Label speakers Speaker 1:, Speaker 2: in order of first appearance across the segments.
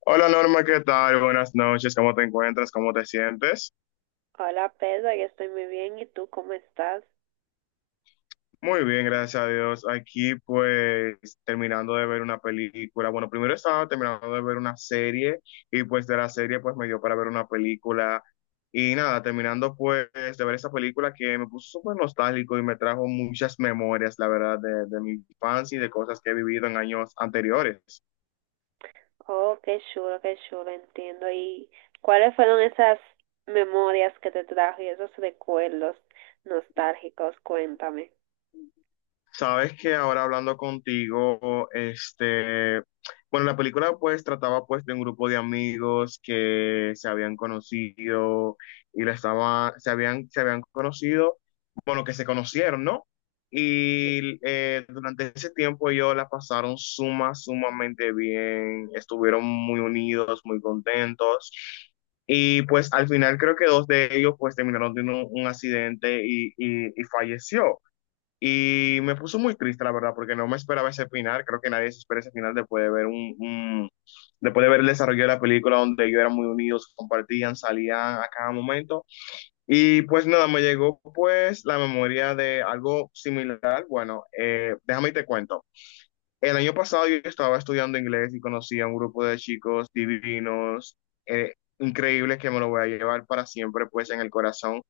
Speaker 1: Hola Norma, ¿qué tal? Buenas noches, ¿cómo te encuentras? ¿Cómo te sientes?
Speaker 2: Hola Pedro, yo estoy muy bien. ¿Y tú cómo estás?
Speaker 1: Muy bien, gracias a Dios. Aquí pues terminando de ver una película. Bueno, primero estaba terminando de ver una serie y pues de la serie pues me dio para ver una película. Y nada, terminando pues de ver esa película que me puso súper nostálgico y me trajo muchas memorias, la verdad, de mi infancia y de cosas que he vivido en años anteriores.
Speaker 2: Oh, qué chulo, entiendo. ¿Y cuáles fueron esas memorias que te trajo y esos recuerdos nostálgicos? Cuéntame.
Speaker 1: Sabes que ahora hablando contigo, bueno, la película pues trataba pues de un grupo de amigos que se habían conocido y la estaba, se habían conocido, bueno, que se conocieron, ¿no? Durante ese tiempo ellos la pasaron sumamente bien, estuvieron muy unidos, muy contentos. Y pues al final creo que dos de ellos pues terminaron teniendo un accidente y y falleció. Y me puso muy triste, la verdad, porque no me esperaba ese final. Creo que nadie se espera ese final después de ver después de ver el desarrollo de la película donde ellos eran muy unidos, compartían, salían a cada momento. Y pues nada, me llegó pues la memoria de algo similar. Bueno, déjame y te cuento. El año pasado yo estaba estudiando inglés y conocí a un grupo de chicos divinos, increíbles que me lo voy a llevar para siempre pues en el corazón,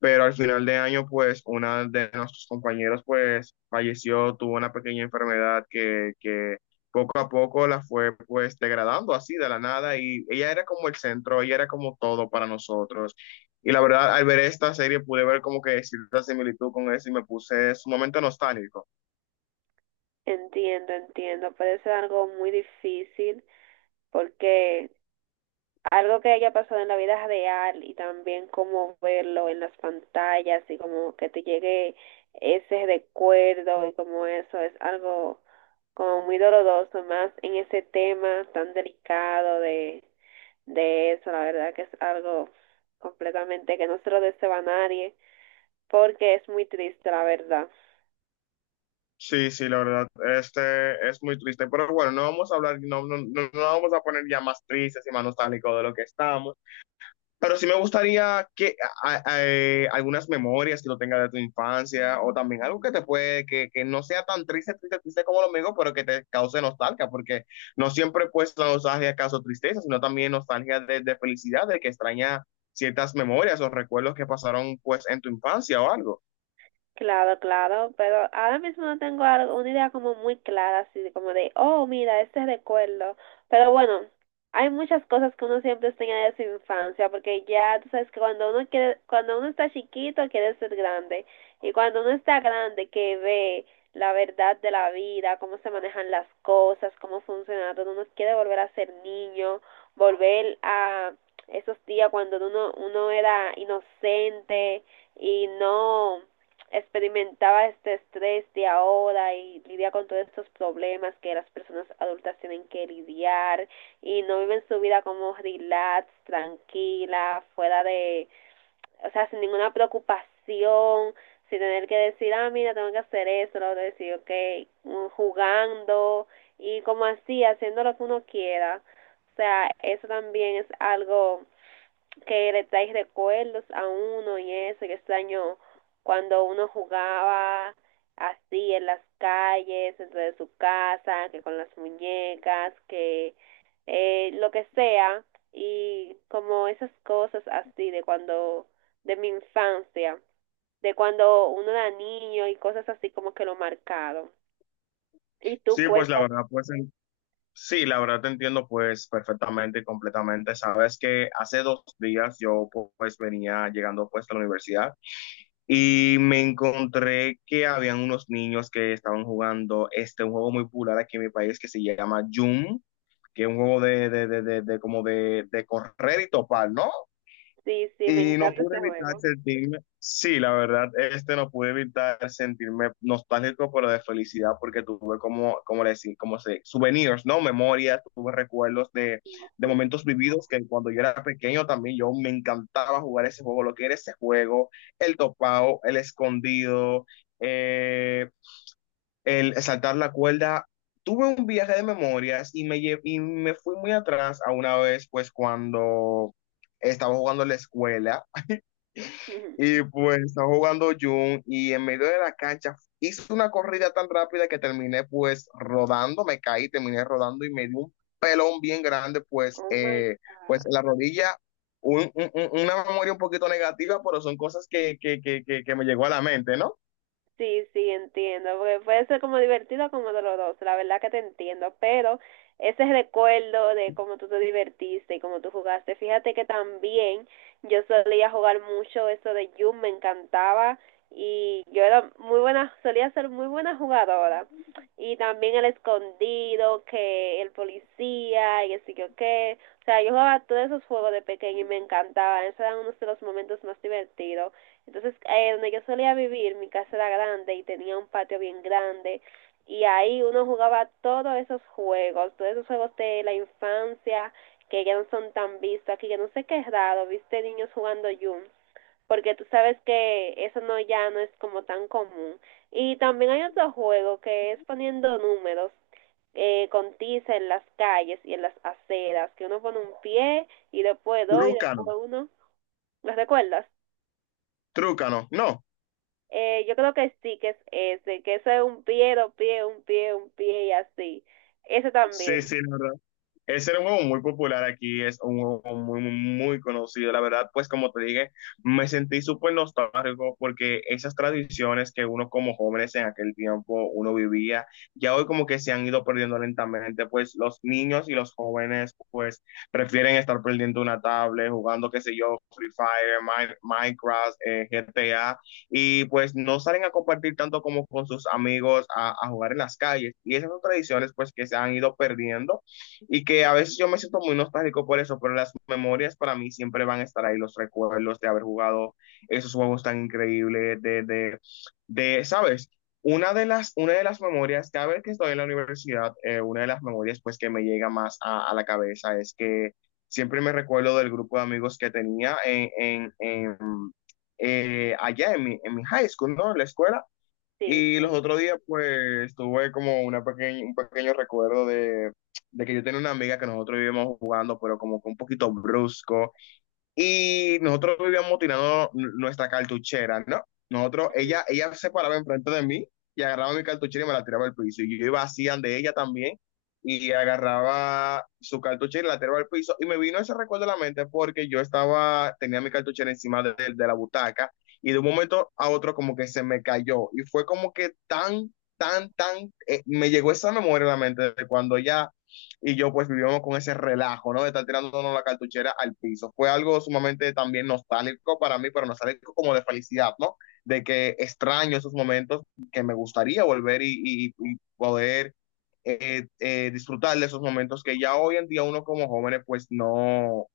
Speaker 1: pero al final de año, pues, una de nuestros compañeros, pues, falleció, tuvo una pequeña enfermedad que poco a poco la fue, pues, degradando así de la nada y ella era como el centro, ella era como todo para nosotros. Y la verdad, al ver esta serie pude ver como que cierta similitud con eso y me puse sumamente nostálgico.
Speaker 2: Entiendo, entiendo. Puede ser algo muy difícil porque algo que haya pasado en la vida real y también como verlo en las pantallas y como que te llegue ese recuerdo y como eso es algo como muy doloroso, más en ese tema tan delicado de eso, la verdad que es algo completamente que no se lo deseo a nadie, porque es muy triste, la verdad.
Speaker 1: Sí, sí, la verdad, este es muy triste, pero bueno, no vamos a hablar, no, no, no vamos a poner ya más tristes y más nostálgicos de lo que estamos. Pero sí me gustaría que algunas memorias que lo tengas de tu infancia o también algo que te puede, que no sea tan triste, triste, triste como lo mío, pero que te cause nostalgia, porque no siempre pues la nostalgia causa tristeza, sino también nostalgia de felicidad, de que extraña ciertas memorias o recuerdos que pasaron pues en tu infancia o algo.
Speaker 2: Claro, claro, pero ahora mismo no tengo algo, una idea como muy clara, así de como de, oh, mira, este recuerdo. Pero bueno, hay muchas cosas que uno siempre extraña de su infancia, porque ya tú sabes que cuando uno quiere, cuando uno está chiquito quiere ser grande, y cuando uno está grande que ve la verdad de la vida, cómo se manejan las cosas, cómo funciona todo, uno quiere volver a ser niño, volver a esos días cuando uno era inocente y no experimentaba este estrés de ahora y lidia con todos estos problemas que las personas adultas tienen que lidiar y no viven su vida como relax, tranquila, fuera de, o sea, sin ninguna preocupación, sin tener que decir, ah, mira, tengo que hacer esto lo otro, decir, ok, jugando y como así, haciendo lo que uno quiera. O sea, eso también es algo que le trae recuerdos a uno y eso, que extraño cuando uno jugaba así en las calles, dentro de su casa, que con las muñecas, que lo que sea, y como esas cosas así de cuando, de mi infancia, de cuando uno era niño y cosas así como que lo marcaron. Y tú
Speaker 1: Sí, pues la
Speaker 2: cuéntame,
Speaker 1: verdad, sí, la verdad te entiendo pues perfectamente y completamente. Sabes que hace 2 días yo pues venía llegando pues a la universidad. Y me encontré que habían unos niños que estaban jugando este, un juego muy popular aquí en mi país que se llama Jum, que es un juego de correr y topar, ¿no?
Speaker 2: sí, sí, me
Speaker 1: Y no
Speaker 2: encanta
Speaker 1: pude
Speaker 2: ese
Speaker 1: evitar
Speaker 2: juego.
Speaker 1: sentirme, sí, la verdad, este no pude evitar sentirme nostálgico, pero de felicidad, porque tuve como, como le decía, como se, souvenirs, ¿no? Memorias, tuve recuerdos de momentos vividos que cuando yo era pequeño también yo me encantaba jugar ese juego, lo que era ese juego, el topado, el escondido, eh, el saltar la cuerda. Tuve un viaje de memorias y y me fui muy atrás a una vez, pues cuando estaba jugando en la escuela y pues está jugando Jun y en medio de la cancha hizo una corrida tan rápida que terminé pues rodando, me caí, terminé rodando y me dio un pelón bien grande pues,
Speaker 2: Oh my
Speaker 1: pues
Speaker 2: God.
Speaker 1: en la rodilla, una memoria un poquito negativa, pero son cosas que me llegó a la mente, ¿no?
Speaker 2: Sí, sí, entiendo, porque puede ser como divertido o como doloroso, la verdad que te entiendo, pero ese recuerdo de cómo tú te divertiste y cómo tú jugaste, fíjate que también yo solía jugar mucho eso de Yum, me encantaba y yo era muy buena, solía ser muy buena jugadora y también el escondido, que el policía y así que qué, o sea, yo jugaba todos esos juegos de pequeño y me encantaba, esos eran unos de los momentos más divertidos. Entonces, donde yo solía vivir, mi casa era grande y tenía un patio bien grande y ahí uno jugaba todos esos juegos de la infancia que ya no son tan vistos aquí, que no sé qué es raro, viste niños jugando Yum, porque tú sabes que eso no ya no es como tan común. Y también hay otro juego que es poniendo números con tiza en las calles y en las aceras, que uno pone un pie y después dos y
Speaker 1: Trúcano,
Speaker 2: después uno. ¿Los recuerdas?
Speaker 1: trúcano, no.
Speaker 2: Yo creo que sí, que es ese, que eso es un pie, dos pies, un pie y así. Ese
Speaker 1: Sí,
Speaker 2: también,
Speaker 1: sí, ese era un juego muy popular aquí, es un juego muy conocido. La verdad, pues como te dije, me sentí súper nostálgico porque esas tradiciones que uno como jóvenes en aquel tiempo uno vivía, ya hoy como que se han ido perdiendo lentamente, pues los niños y los jóvenes pues prefieren estar perdiendo una tablet, jugando, qué sé yo, Free Fire, Minecraft, GTA, y pues no salen a compartir tanto como con sus amigos a jugar en las calles. Y esas son tradiciones pues que se han ido perdiendo y que a veces yo me siento muy nostálgico por eso, pero las memorias para mí siempre van a estar ahí, los recuerdos de haber jugado esos juegos tan increíbles, de ¿sabes? Una de las memorias, cada vez que estoy en la universidad, una de las memorias pues que me llega más a la cabeza es que siempre me recuerdo del grupo de amigos que tenía allá en en mi high school, ¿no? En la escuela.
Speaker 2: sí,
Speaker 1: Y los
Speaker 2: sí.
Speaker 1: otros días, pues, tuve como una pequeña, un pequeño recuerdo de que yo tenía una amiga que nosotros vivíamos jugando, pero como que un poquito brusco. Y nosotros vivíamos tirando nuestra cartuchera, ¿no? Nosotros, ella se paraba enfrente de mí y agarraba mi cartuchera y me la tiraba al piso. Y yo iba así de ella también y agarraba su cartuchera y la tiraba al piso. Y me vino ese recuerdo a la mente porque yo estaba, tenía mi cartuchera encima de la butaca y de un momento a otro como que se me cayó. Y fue como que tan, me llegó esa memoria a la mente de cuando ella y yo pues vivíamos con ese relajo, ¿no? De estar tirándonos la cartuchera al piso. Fue algo sumamente también nostálgico para mí, pero nostálgico como de felicidad, ¿no? De que extraño esos momentos que me gustaría volver y poder disfrutar de esos momentos que ya hoy en día uno como jóvenes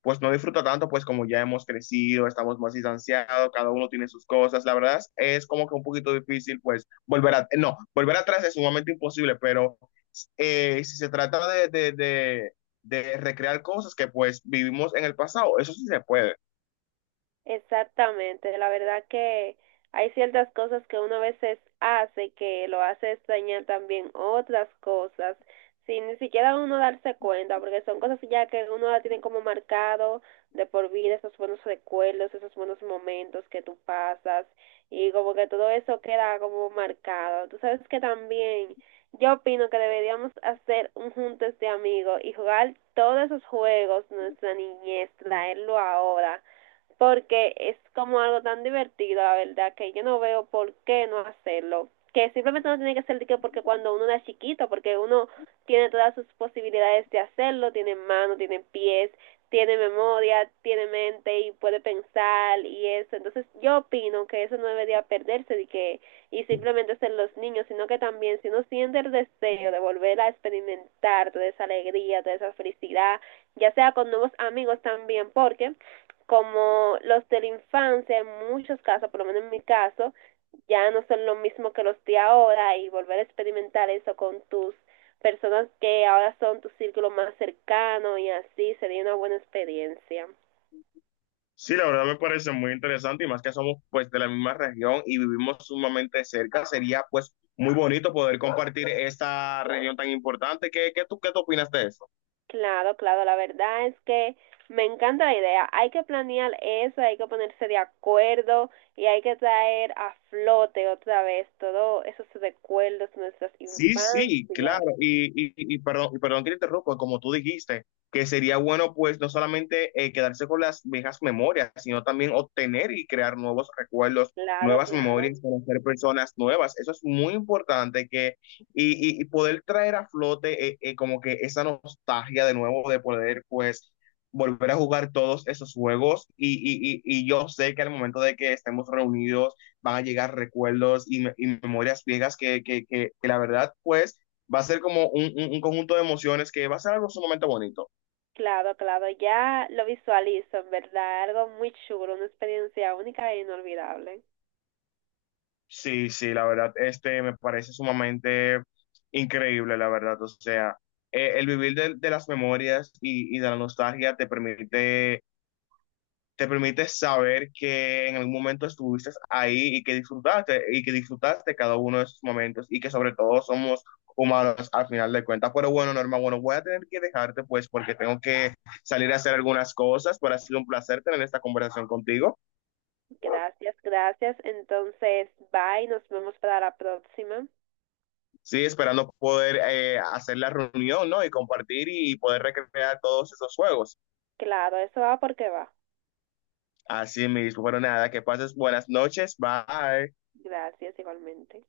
Speaker 1: pues no disfruto tanto, pues como ya hemos crecido, estamos más distanciados, cada uno tiene sus cosas, la verdad es como que un poquito difícil, pues volver a, no, volver atrás es sumamente imposible, pero si se trata de recrear cosas que pues vivimos en el pasado, eso sí se puede.
Speaker 2: Exactamente, la verdad que hay ciertas cosas que uno a veces hace que lo hace extrañar también otras cosas, sin ni siquiera uno darse cuenta, porque son cosas ya que uno la tiene como marcado de por vida, esos buenos recuerdos, esos buenos momentos que tú pasas, y como que todo eso queda como marcado. Tú sabes que también yo opino que deberíamos hacer un juntes de amigos y jugar todos esos juegos, nuestra niñez, traerlo ahora porque es como algo tan divertido, la verdad, que yo no veo por qué no hacerlo. Que simplemente no tiene que ser de que porque cuando uno es chiquito, porque uno tiene todas sus posibilidades de hacerlo, tiene manos, tiene pies, tiene memoria, tiene mente y puede pensar y eso. Entonces yo opino que eso no debería perderse y que y simplemente ser los niños, sino que también si uno siente el deseo de volver a experimentar toda esa alegría, toda esa felicidad, ya sea con nuevos amigos también, porque como los de la infancia, en muchos casos, por lo menos en mi caso, ya no son lo mismo que los de ahora y volver a experimentar eso con tus personas que ahora son tu círculo más cercano y así sería una buena experiencia.
Speaker 1: Sí, la verdad me parece muy interesante y más que somos pues de la misma región y vivimos sumamente cerca, sería pues muy bonito poder compartir esta región tan importante. Qué tú opinas de eso?
Speaker 2: Claro, claro, la verdad es que me encanta la idea. Hay que planear eso, hay que ponerse de acuerdo y hay que traer a flote otra vez todos esos recuerdos de nuestras
Speaker 1: Sí, sí, claro.
Speaker 2: infancias.
Speaker 1: Y perdón, y perdón que te interrumpa, como tú dijiste, que sería bueno pues no solamente quedarse con las viejas memorias, sino también obtener y crear nuevos recuerdos,
Speaker 2: Claro,
Speaker 1: nuevas
Speaker 2: claro.
Speaker 1: memorias, conocer personas nuevas. Eso es muy importante que, y, y poder traer a flote como que esa nostalgia de nuevo de poder pues volver a jugar todos esos juegos. Y yo sé que al momento de que estemos reunidos van a llegar recuerdos y memorias viejas la verdad, pues, va a ser como un conjunto de emociones que va a ser algo sumamente bonito.
Speaker 2: Claro, claro, ya lo visualizo, en verdad, algo muy chulo, una experiencia única e inolvidable.
Speaker 1: Sí, sí, la verdad, este me parece sumamente increíble, la verdad, o sea, el vivir de las memorias de la nostalgia te permite saber que en algún momento estuviste ahí y que disfrutaste cada uno de esos momentos y que sobre todo somos humanos al final de cuentas. Pero bueno, Norma, bueno, voy a tener que dejarte pues porque tengo que salir a hacer algunas cosas, pero ha sido un placer tener esta conversación contigo.
Speaker 2: Gracias, gracias. Entonces, bye, nos vemos para la próxima.
Speaker 1: Sí, esperando poder hacer la reunión, ¿no? Y compartir y poder recrear todos esos juegos.
Speaker 2: Claro, eso va porque va.
Speaker 1: Así mismo, pero nada, que pases buenas noches, bye.
Speaker 2: Gracias igualmente.